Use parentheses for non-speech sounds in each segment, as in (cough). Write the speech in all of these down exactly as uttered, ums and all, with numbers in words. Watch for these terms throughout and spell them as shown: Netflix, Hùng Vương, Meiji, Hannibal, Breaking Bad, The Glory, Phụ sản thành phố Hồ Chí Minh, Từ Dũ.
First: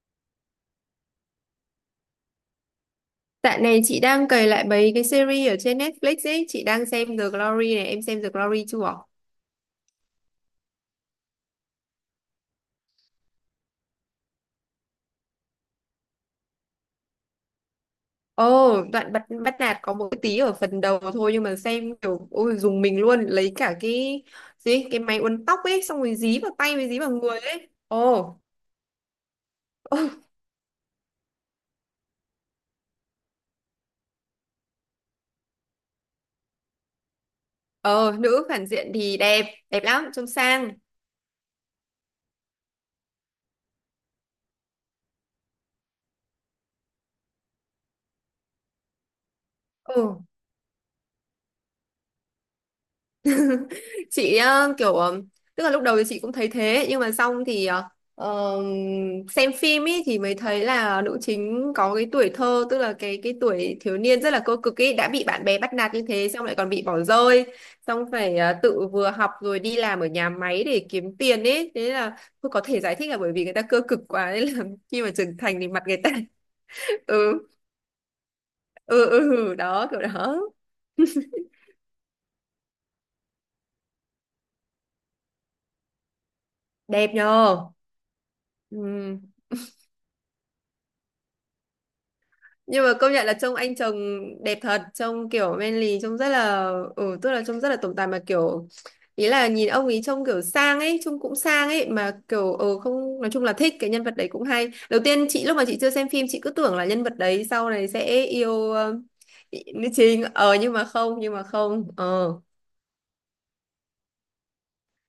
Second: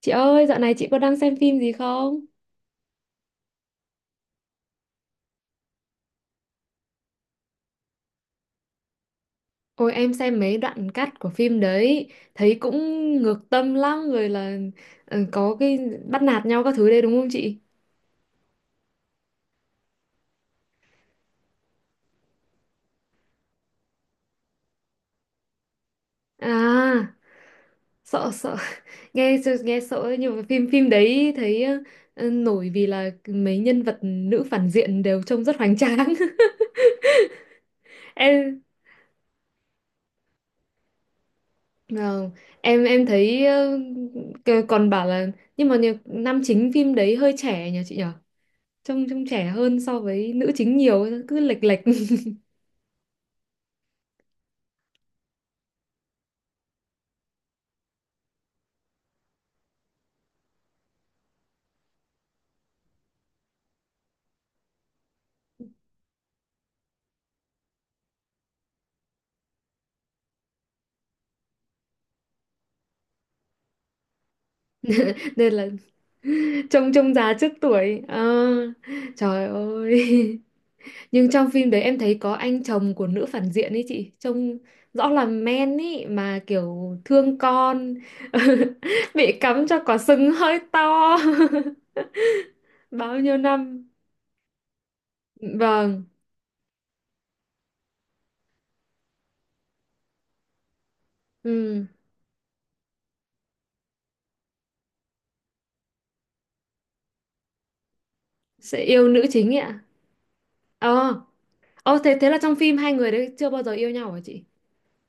Chị ơi, dạo này chị có đang xem phim gì không? Dạo này chị đang cày lại mấy cái series ở trên Netflix ấy, chị đang xem The Glory này, em xem The Glory chưa? Ôi em xem mấy đoạn cắt của phim đấy, thấy cũng ngược tâm lắm rồi là ờ, có cái bắt nạt nhau các thứ đấy đúng không chị? Ồ, đoạn bắt bắt nạt có một cái tí ở phần đầu thôi nhưng mà xem kiểu ôi dùng mình luôn, lấy cả cái gì cái máy uốn tóc ấy xong rồi dí vào tay với dí vào À, người ấy. sợ Ồ, sợ (laughs) nghe nghe sợ ấy, (laughs) nhưng mà phim phim đấy thấy ờ, nổi vì là mấy nhân vật nữ phản diện đều trông rất hoành tráng. (laughs) ờ nữ Em phản diện thì đẹp, đẹp lắm, trông sang. vâng, em em thấy ờ, còn bảo là nhưng mà nhờ- nam chính phim đấy hơi trẻ nhỉ chị nhỉ? Trông trông trẻ hơn so Ừ. với nữ chính nhiều, cứ lệch lệch. (laughs) chị ờ, kiểu ờ, tức là lúc đầu thì chị cũng thấy thế nhưng mà xong thì ờ, ờ, xem phim ý thì mới thấy là nữ chính có cái tuổi thơ tức là cái cái tuổi thiếu niên rất là cơ cực ý, đã bị bạn bè bắt nạt như thế, xong lại còn bị bỏ rơi, xong phải ờ, tự vừa học rồi đi làm ở nhà máy để kiếm tiền ý. Thế là tôi có thể giải thích là bởi vì người ta cơ cực quá nên là (laughs) khi mà trưởng Nên thành là thì mặt người ta trông (laughs) trông già ừ trước tuổi. Ờ, ừ trời ừ đó, kiểu ơi. đó. (laughs) Nhưng trong phim đấy em thấy có anh chồng của nữ phản diện ấy chị, trông rõ là men ấy mà kiểu Đẹp thương nhờ. con. (laughs) Ừ, Bị cắm cho quả sừng hơi to nhưng (laughs) mà công bao nhận là nhiêu trông anh năm. chồng đẹp thật, trông kiểu men lì, Vâng. trông rất là ừ, tức là trông rất là tổng tài mà kiểu ý là nhìn ông ấy trông kiểu sang ấy, trông cũng sang Ừ, ấy mà kiểu ừ không, nói chung là thích cái nhân vật đấy cũng hay. Đầu tiên chị lúc mà chị chưa xem phim, chị cứ tưởng là nhân vật đấy sau này sẽ yêu, sẽ ờ, yêu nữ chính ấy ạ. nữ chính, ờ nhưng mà Ờ, không, nhưng mà không ờ, thế thế ờ là trong phim hai người đấy chưa bao giờ yêu nhau hả chị?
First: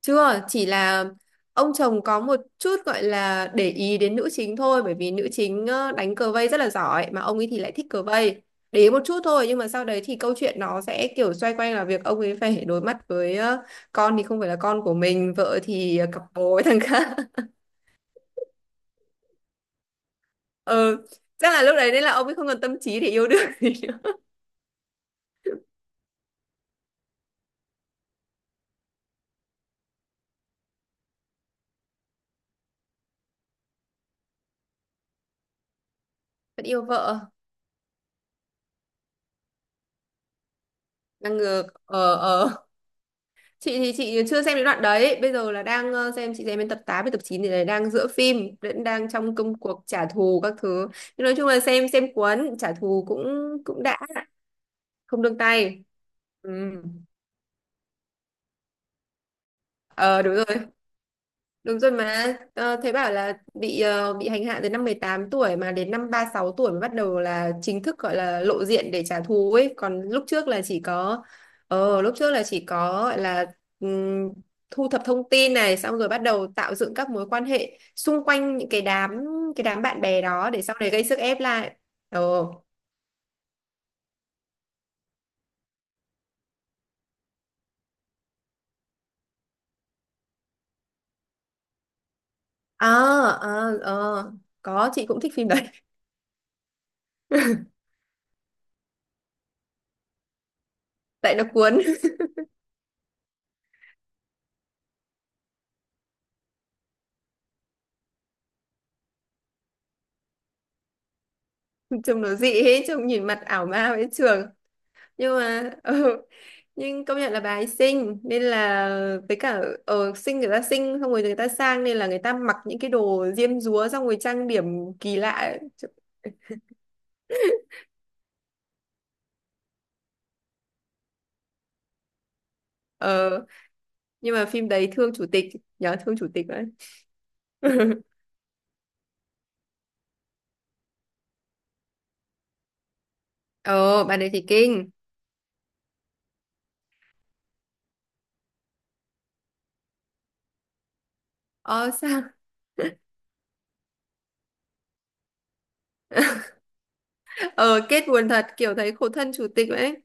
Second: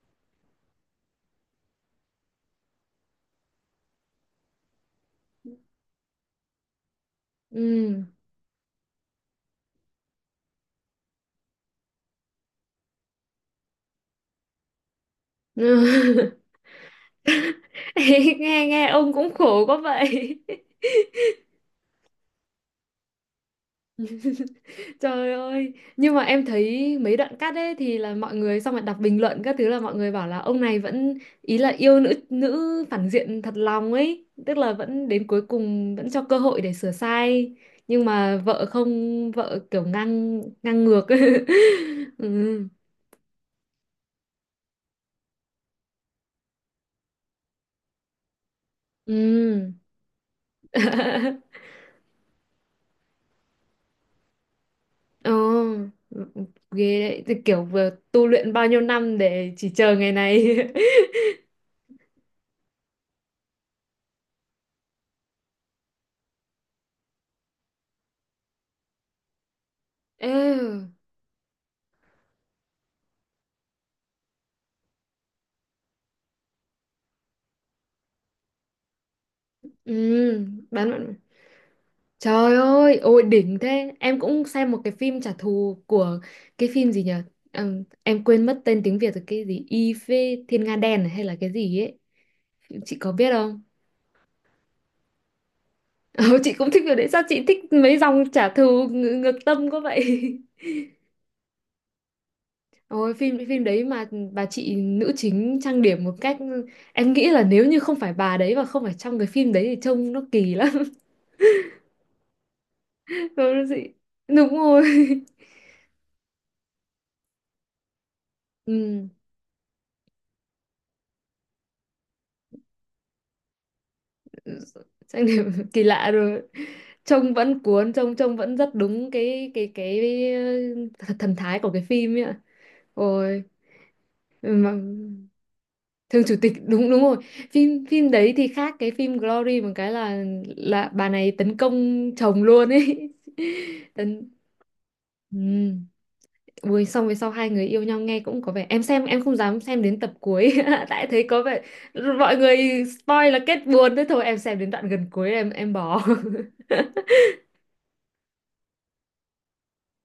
Chưa, chỉ là ông chồng có một chút gọi là để ý đến nữ chính thôi, bởi vì nữ chính ờ, đánh cờ vây rất là giỏi mà ông ấy thì lại thích Ừ. cờ vây. Để ý một chút thôi nhưng mà sau đấy thì câu chuyện nó sẽ kiểu xoay quanh là việc ông ấy phải đối mặt với ờ, con thì không phải là con của mình, vợ thì cặp (laughs) bồ với thằng khác. (laughs) (laughs) nghe nghe ông cũng khổ quá vậy. Ừ, chắc là lúc đấy nên là ông ấy không còn tâm trí để yêu đương gì nữa. (laughs) Trời ơi, nhưng mà em thấy mấy đoạn cắt ấy thì là mọi người xong rồi đọc bình luận các thứ, là mọi người bảo là ông này vẫn, ý là yêu nữ nữ phản diện thật lòng ấy, tức là vẫn đến cuối cùng vẫn cho cơ hội Vẫn để yêu sửa vợ, sai, nhưng mà vợ không, vợ kiểu ngang, ngang ngược. ngang ngược. Ờ (laughs) Ừ. ờ. chị thì chị chưa xem đến đoạn đấy, bây giờ là đang ờ, xem, chị xem đến tập tám với tập chín thì là đang giữa phim, vẫn đang trong công Ừ. cuộc trả thù các thứ, nhưng nói chung (laughs) là xem xem cuốn, trả thù cũng cũng đã, không Ồ, nương tay. Ừ. ghê đấy, thì kiểu vừa tu luyện bao nhiêu năm để chỉ chờ ngày Ờ đúng rồi. này. (laughs) Đúng rồi mà ờ, thế bảo là bị ờ, bị hành hạ từ năm mười tám tuổi mà đến năm ba sáu tuổi mới bắt đầu là chính thức gọi là lộ diện để trả thù ấy, còn lúc trước là chỉ Ê, có ờ lúc trước là chỉ có gọi là ừm, thu thập thông tin này xong rồi bắt đầu tạo dựng các mối quan hệ xung quanh những cái đám cái đám bạn bè ừ, đó để sau bán này gây bạn. sức ép lại. ờ Trời ơi, ôi đỉnh thế. Em cũng xem một cái phim trả thù của cái phim gì nhỉ. Ừm, em quên mất tên tiếng Việt rồi, cái gì y phê thiên nga đen à, hay là cái gì ấy, ờ chị có biết không? ờ ờ Có, chị cũng thích phim đấy. (laughs) (laughs) Ờ, chị cũng thích phim đấy. Sao chị thích mấy dòng trả thù ng ngược tâm có vậy. (laughs) Tại nó cuốn. Ôi phim phim đấy mà bà chị nữ chính trang điểm một cách, em nghĩ là nếu như không phải bà đấy và không phải trong cái phim đấy thì trông nó kỳ lắm. (laughs) Trông nó dị ấy, trông nhìn (laughs) Đúng mặt ảo ma rồi, với trường, đúng rồi. nhưng mà (laughs) ừ, nhưng công nhận là bà ấy xinh nên (laughs) là, Ừ. với cả ở xinh, người ta xinh xong rồi người ta sang nên là người ta mặc những cái đồ diêm dúa xong rồi trang điểm kỳ Chắc lạ là ấy. (laughs) kỳ lạ rồi. Trông vẫn cuốn, trông trông vẫn rất đúng cái cái cái, cái thần thái của cái phim ấy ạ. Ôi Ờ, nhưng mà phim mà đấy thương chủ tịch, nhớ thương Thường chủ chủ tịch tịch, đấy. đúng đúng rồi. phim (laughs) phim đấy thì khác cái phim Glory một cái là là bà này tấn công chồng luôn ấy. (laughs) Ờ bạn Tấn ấy thì kinh. ừ. Ui, xong về sau hai người yêu nhau, nghe cũng có vẻ. Em xem em không dám xem đến tập cuối (laughs) tại thấy có vẻ Ờ sao? mọi người spoil là kết buồn, thế thôi em xem đến đoạn gần cuối em em bỏ. (laughs) (laughs) Ờ kết buồn thật, kiểu thấy khổ thân chủ tịch đấy,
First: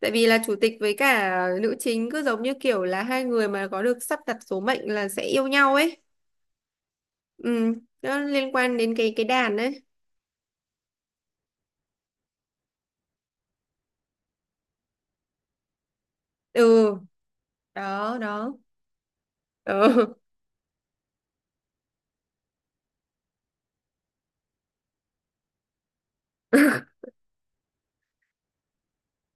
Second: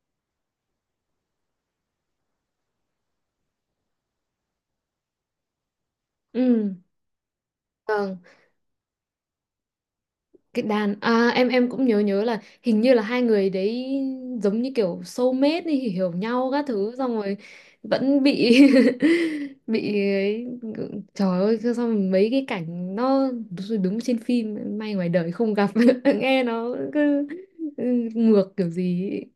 tại vì là chủ tịch với cả nữ chính cứ giống như kiểu là hai người mà có được sắp đặt số mệnh là sẽ yêu nhau ấy. Ừ, Ừ, vâng, nó liên quan đến cái cái đàn ấy. cái đàn à, em em cũng nhớ nhớ là hình như là hai người đấy giống như kiểu soulmate đi, hiểu nhau các Ừ, thứ xong rồi đó vẫn đó. bị (laughs) bị Ừ. ấy. Trời ơi, sao sao mình mấy cái cảnh nó đúng, đúng trên phim, may ngoài đời không gặp. (laughs) Nghe nó (laughs) cứ ừ, ngược kiểu gì ấy.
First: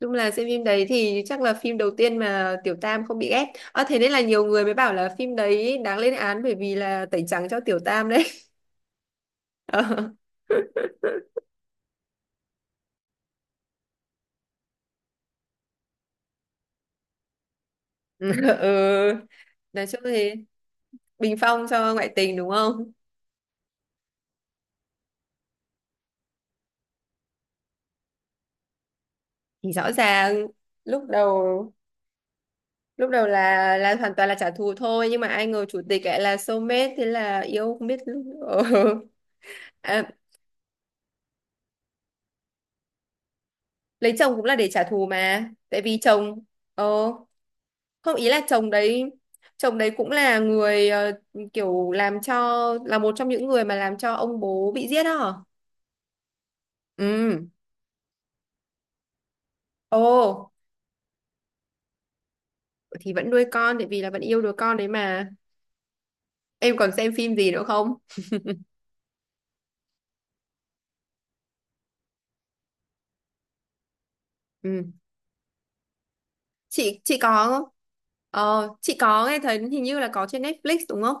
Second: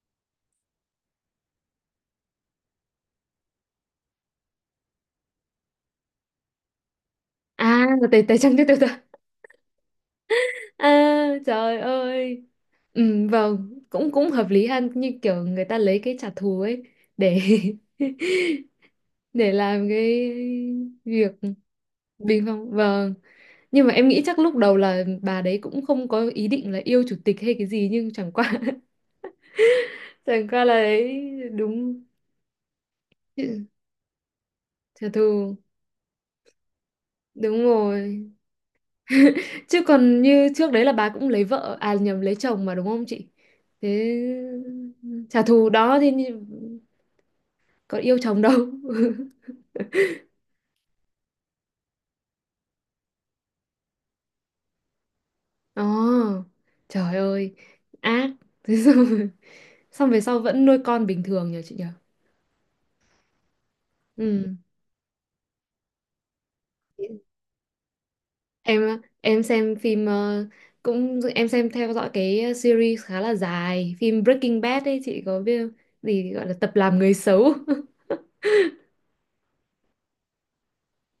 Chung là xem phim đấy thì chắc là phim đầu tiên mà Tiểu Tam không bị ghét, à thế nên là nhiều người mới bảo là phim đấy đáng lên án bởi vì là tẩy trắng cho Tiểu À, Tam đấy. tay tay (laughs) trắng, tay tay tay. Ờ. (laughs) À, trời ơi. Ừ, vâng, cũng cũng hợp lý ha, như kiểu người ta lấy cái trả thù ấy để (laughs) (laughs) Ừ, để nói làm chung cái thì việc bình phong cho ngoại tình bình đúng phong. không. Vâng, nhưng mà em nghĩ chắc lúc đầu là bà đấy cũng không có ý định là yêu chủ tịch hay cái gì, nhưng chẳng qua (laughs) Thì rõ ràng chẳng qua là lúc đấy đầu đúng. lúc đầu chứ- là là hoàn toàn là trả thù trả thôi, nhưng mà ai thù, ngờ chủ tịch lại là soulmate, thế là đúng yêu không biết lúc- rồi. (laughs) ờ. Chứ À, còn như trước đấy là bà cũng lấy vợ, à nhầm, lấy chồng mà đúng không chị? Thế lấy chồng cũng là để trả thù trả mà, thù tại đó vì thì như- chồng, ờ có không, yêu ý là chồng đâu. chồng đấy, (laughs) chồng đấy cũng là người, ờ, kiểu làm cho là một trong những người mà làm cho ông bố bị giết đó hả? Ồ, trời Ừ. ơi, ác. (laughs) Thế xong, Ồ xong về sau vẫn nuôi con bình thường nhờ chị nhờ. thì vẫn nuôi con tại vì là vẫn yêu đứa con đấy mà. Em còn Ừ. xem phim gì nữa không? em em xem phim ờ, cũng em xem theo dõi cái series khá là dài, phim Breaking Ừ, Bad ấy chị có biết không? Gì gọi là tập làm chị người chị có xấu. không, (laughs) ờ chị có nghe thấy hình như là có trên Netflix đúng không.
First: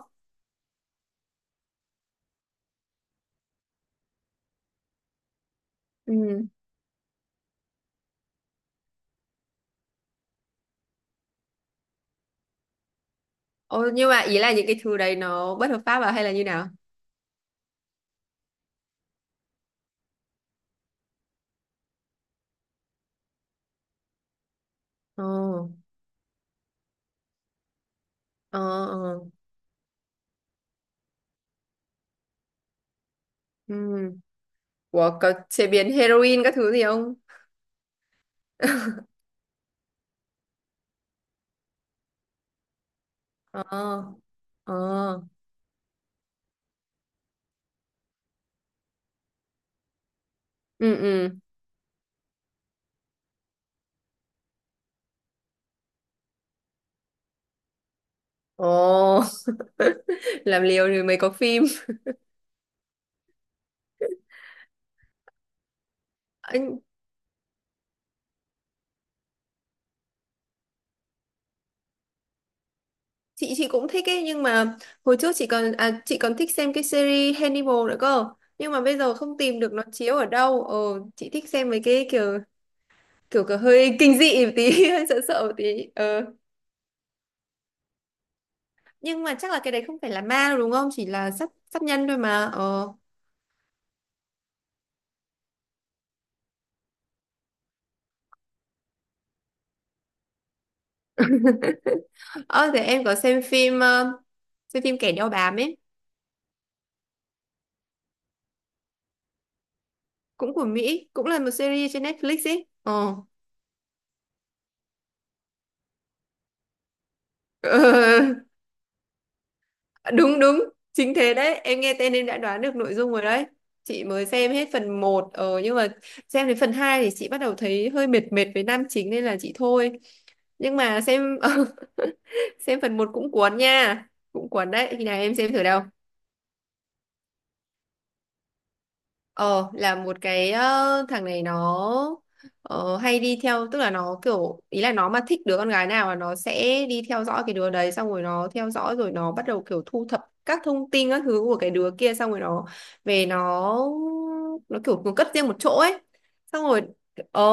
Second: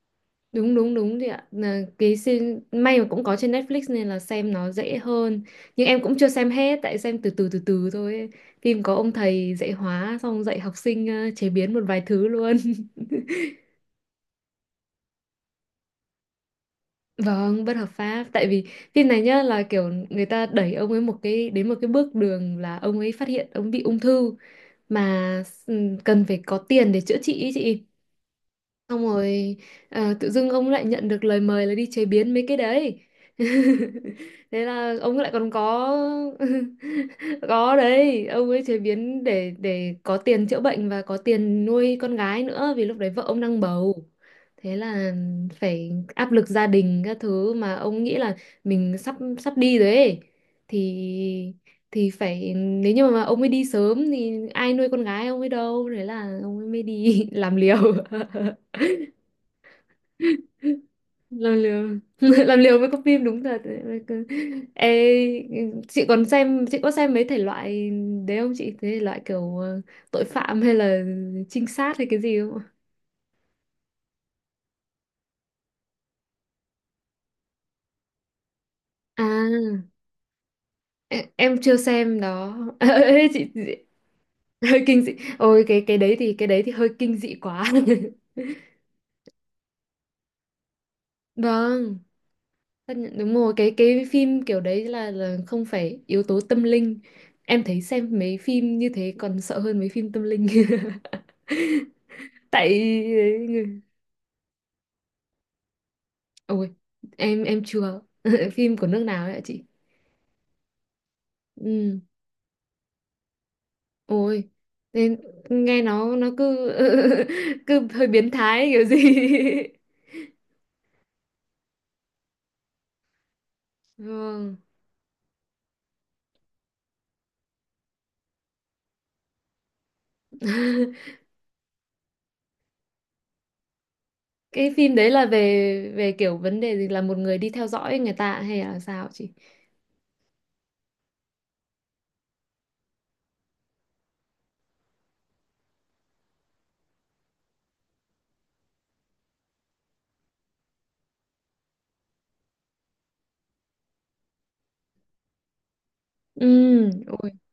Đúng đúng đúng chị ạ, là cái series, may mà cũng có trên Netflix nên là xem nó dễ hơn, nhưng em cũng chưa Ừ. xem hết tại xem từ từ từ từ thôi ấy. Phim có ông thầy dạy hóa xong dạy học sinh ờ, chế biến một vài thứ luôn. Ồ nhưng mà ý là những cái thứ đấy nó bất hợp pháp à hay là như nào? (laughs) Vâng, bất hợp pháp, tại vì phim này nhá là kiểu người ta đẩy ông ấy một cái đến một cái bước đường là ông ấy phát hiện ông bị ung thư mà ờ s- cần phải có tiền để chữa trị ý chị. ờ Xong ờ rồi ờ, tự dưng ông lại nhận được lời mời là đi chế biến mấy cái đấy. (laughs) ừ Thế là ông Ủa, lại có còn chế có biến heroin các thứ gì không? (laughs) có đấy. Ông ấy chế (laughs) biến để để có tiền chữa bệnh và có tiền nuôi con gái nữa, vì lúc đấy vợ ông đang ờ bầu. ờ Thế là phải áp lực gia đình các thứ mà ông nghĩ là mình sắp sắp đi rồi ấy, ừ ừ thì thì phải, nếu như mà ông ấy đi sớm thì ai nuôi con gái ông ấy đâu, thế là ông ấy mới đi (laughs) làm liều. ồ (laughs) Làm liều rồi mới có Làm phim. liều (laughs) làm liều với con phim, đúng thật đấy. Ê, chị còn xem, chị Anh, có xem mấy thể loại đấy không chị, thế loại kiểu ờ, tội phạm hay là trinh sát hay cái gì không ạ? chị chị cũng thích ấy nhưng mà hồi trước chị còn à, chị còn thích xem cái series Hannibal nữa cơ, nhưng mà bây giờ không tìm được nó À chiếu ở đâu. Ờ, chị em, thích em xem chưa mấy cái xem kiểu đó. (laughs) Ê, kiểu chị, kiểu chị hơi (laughs) kinh dị một hơi tí, (laughs) kinh hơi dị. sợ sợ một Ôi tí. cái cái đấy Ờ thì cái đấy thì hơi kinh dị quá. (laughs) nhưng mà chắc là cái đấy không phải là ma đâu đúng không, chỉ là sát sát Vâng, nhân thôi mà. Ờ tất nhiên- đúng rồi, cái cái phim kiểu đấy là là không phải yếu tố tâm linh. Em thấy xem mấy phim như thế còn sợ hơn mấy phim tâm linh. (laughs) Tại ờ, thế em có xem ừ, phim ờ, xem phim kẻ đeo bám ấy, ôi em em chưa (laughs) phim của nước nào ấy ạ chị? cũng của Mỹ, cũng là một series Ừ, trên Netflix ấy. Ờ. ôi nên nghe nó nó cứ (laughs) cứ hơi biến (laughs) thái kiểu gì. Đúng đúng, chính thế đấy, em nghe tên em đã đoán được nội dung rồi đấy. (laughs) Chị mới xem Vâng. hết phần một, ờ nhưng mà xem đến phần hai thì chị bắt đầu thấy hơi mệt mệt với nam chính nên là chị thôi. Nhưng mà (laughs) xem (laughs) xem phần một cũng cuốn nha, cũng cuốn Cái đấy, phim khi đấy nào là em xem thử đâu. về về kiểu vấn đề gì, là một người đi theo dõi người ta hay là sao chị? Ờ là một cái, ờ, thằng này nó ờ, hay đi theo, tức là nó kiểu ý là nó mà thích đứa con gái nào là nó sẽ đi theo dõi cái đứa đấy, xong rồi nó theo dõi rồi nó bắt đầu kiểu thu thập các thông tin các thứ của cái đứa kia, xong rồi nó về nó nó kiểu nó cất riêng một chỗ ấy, Ừ, xong rồi ôi ờ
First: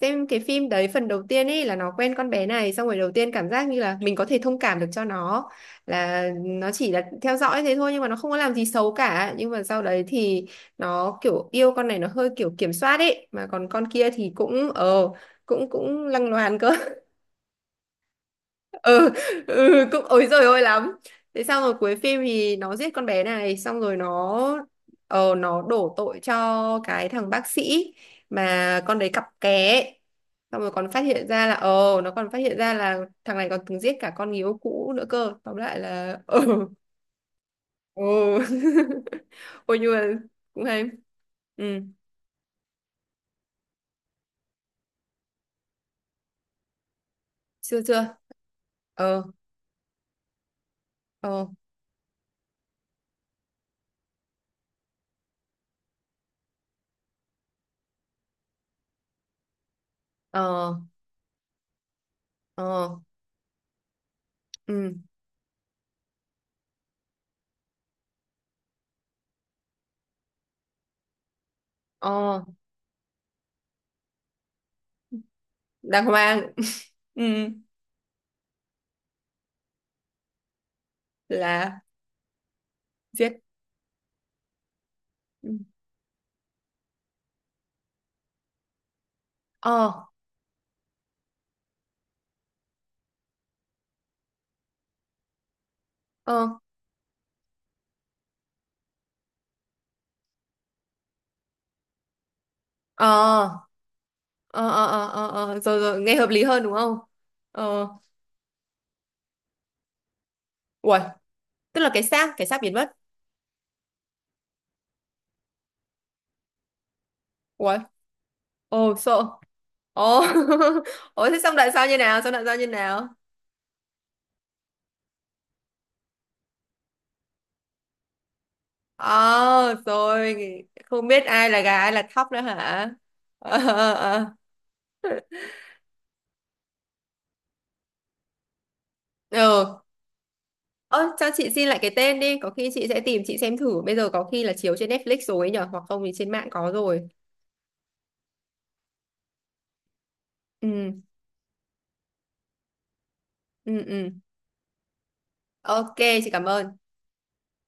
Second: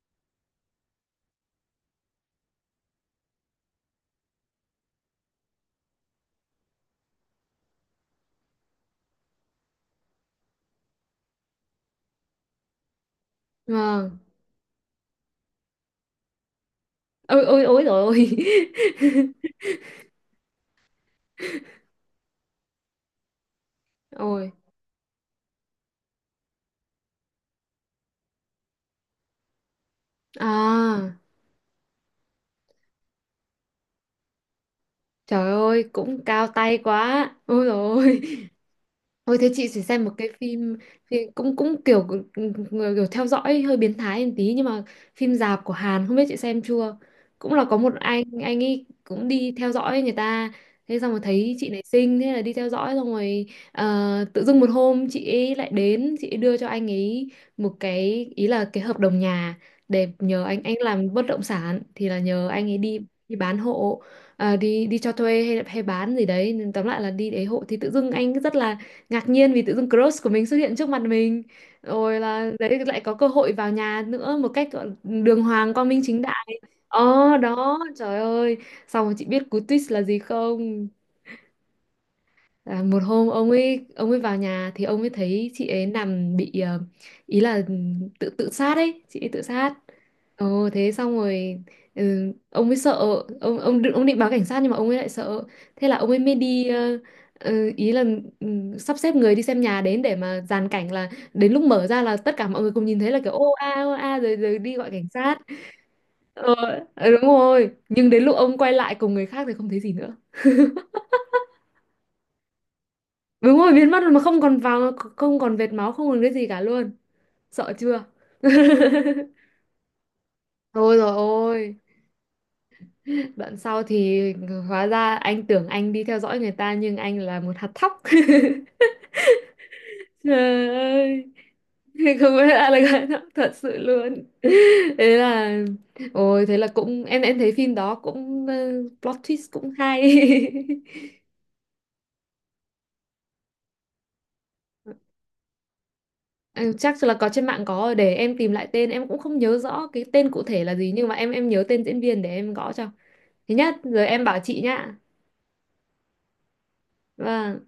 xem cái phim đấy phần đầu tiên ấy là nó quen con bé này, xong rồi đầu tiên cảm giác như là mình có thể thông cảm được cho nó, là nó chỉ là theo dõi thế thôi nhưng mà nó không có làm gì xấu cả, nhưng mà sau đấy thì nó kiểu yêu con này nó hơi kiểu kiểm soát ấy, mà còn con kia vâng. thì cũng ờ cũng cũng lăng loàn cơ. Ôi ôi ôi rồi ôi. (laughs) (laughs) Ừ, ừ cũng ối giời ơi lắm. Thế xong rồi cuối phim thì nó giết con bé này, xong rồi nó Ôi ờ nó đổ tội cho cái thằng bác sĩ mà con đấy cặp ké ấy. Xong rồi còn phát à, hiện ra là ờ nó còn phát hiện ra là thằng này còn từng giết cả con người yêu cũ nữa cơ, trời tóm lại ơi, là cũng ờ. cao tay quá. Ôi Ừ. rồi. (laughs) Ôi thế chị Ôi phải nhưng xem mà một cái cũng phim, hay. phim cũng ừ cũng kiểu, kiểu theo dõi hơi biến thái một tí nhưng mà phim dạp của Hàn không biết chị xem chưa. Cũng là có chưa một chưa anh anh ấy ờ cũng đi theo dõi người ta. Thế xong rồi ờ thấy chị này xinh thế là đi theo dõi, xong rồi ờ, tự dưng một hôm chị ấy lại đến, chị ấy đưa cho anh ấy một cái, ý là cái hợp đồng nhà để nhờ anh anh ờ làm bất động sản, thì là nhờ anh ấy ờ đi đi bán hộ, ờ, đi ừ đi cho thuê hay hay bán gì đấy, nên tóm lại là đi đấy hộ. Thì tự dưng anh rất là ngạc nhiên vì tự dưng crush của mình xuất hiện trước mặt mình, rồi ờ là đấy lại có cơ hội vào nhà nữa một cách gọi là đường hoàng quang minh Đang chính hoang. đại. (laughs) Ừ Ờ đó, trời ơi, xong rồi chị biết cú twist là gì không? là Là một hôm giết. ông ấy ông ấy vào nhà thì ông ấy Ừ. thấy chị ấy nằm bị ờ, ý là tự tự sát ấy, chị ấy tự sát. ờ Ồ thế xong rồi ừ, ông ấy sợ, ông ông định- ông định báo cảnh sát nhưng mà ông ấy lại sợ, thế là ông ấy mới ờ đi ờ, ờ, ý là ừ, sắp xếp người đi xem nhà đến để mà dàn cảnh là đến lúc mở ra là tất cả mọi người cùng nhìn thấy là kiểu ờ ô a ô a rồi rồi ờ đi ờ gọi cảnh ờ sát. ờ ờ. Rồi rồi, nghe hợp lý ờ, hơn đúng không. ờ, đúng rồi, Ờ. nhưng đến lúc ông quay lại cùng người khác thì không thấy gì nữa. (laughs) Uầy, tức là cái xác, cái xác biến mất. Đúng rồi, biến mất rồi, mà không còn vào, không còn vệt máu, không còn cái gì cả luôn. Sợ Uầy. chưa. (laughs) Ồ sợ. Ồ Ôi (laughs) rồi ồ. Thế xong đoạn ôi. sau như nào, xong đoạn sau như nào? Đoạn sau thì ừ, hóa ra anh tưởng anh đi theo dõi người ta nhưng anh là một hạt thóc. (laughs) Ờ rồi. Trời Không ơi, biết ai là gà ai là thóc không nữa biết hả. ai là gái thóc thật ờ sự ờ ờ. ờ. luôn. Thế là ôi thế là cũng em em thấy phim đó cũng ờ, plot twist cũng Ừ. hay. Ơ, (laughs) cho chị xin lại cái tên đi, có khi chị sẽ tìm chị xem thử. Bây giờ có khi là chiếu trên Netflix rồi ấy nhở, hoặc không thì trên mạng có Em chắc rồi. là có trên mạng có rồi, để em tìm lại tên, em cũng không nhớ rõ cái tên cụ thể là gì Ừ, nhưng mà em em nhớ tên diễn viên để em gõ cho. Thứ nhất ừ, rồi ừ. em bảo chị nhá. Ok, chị cảm ơn. Vâng.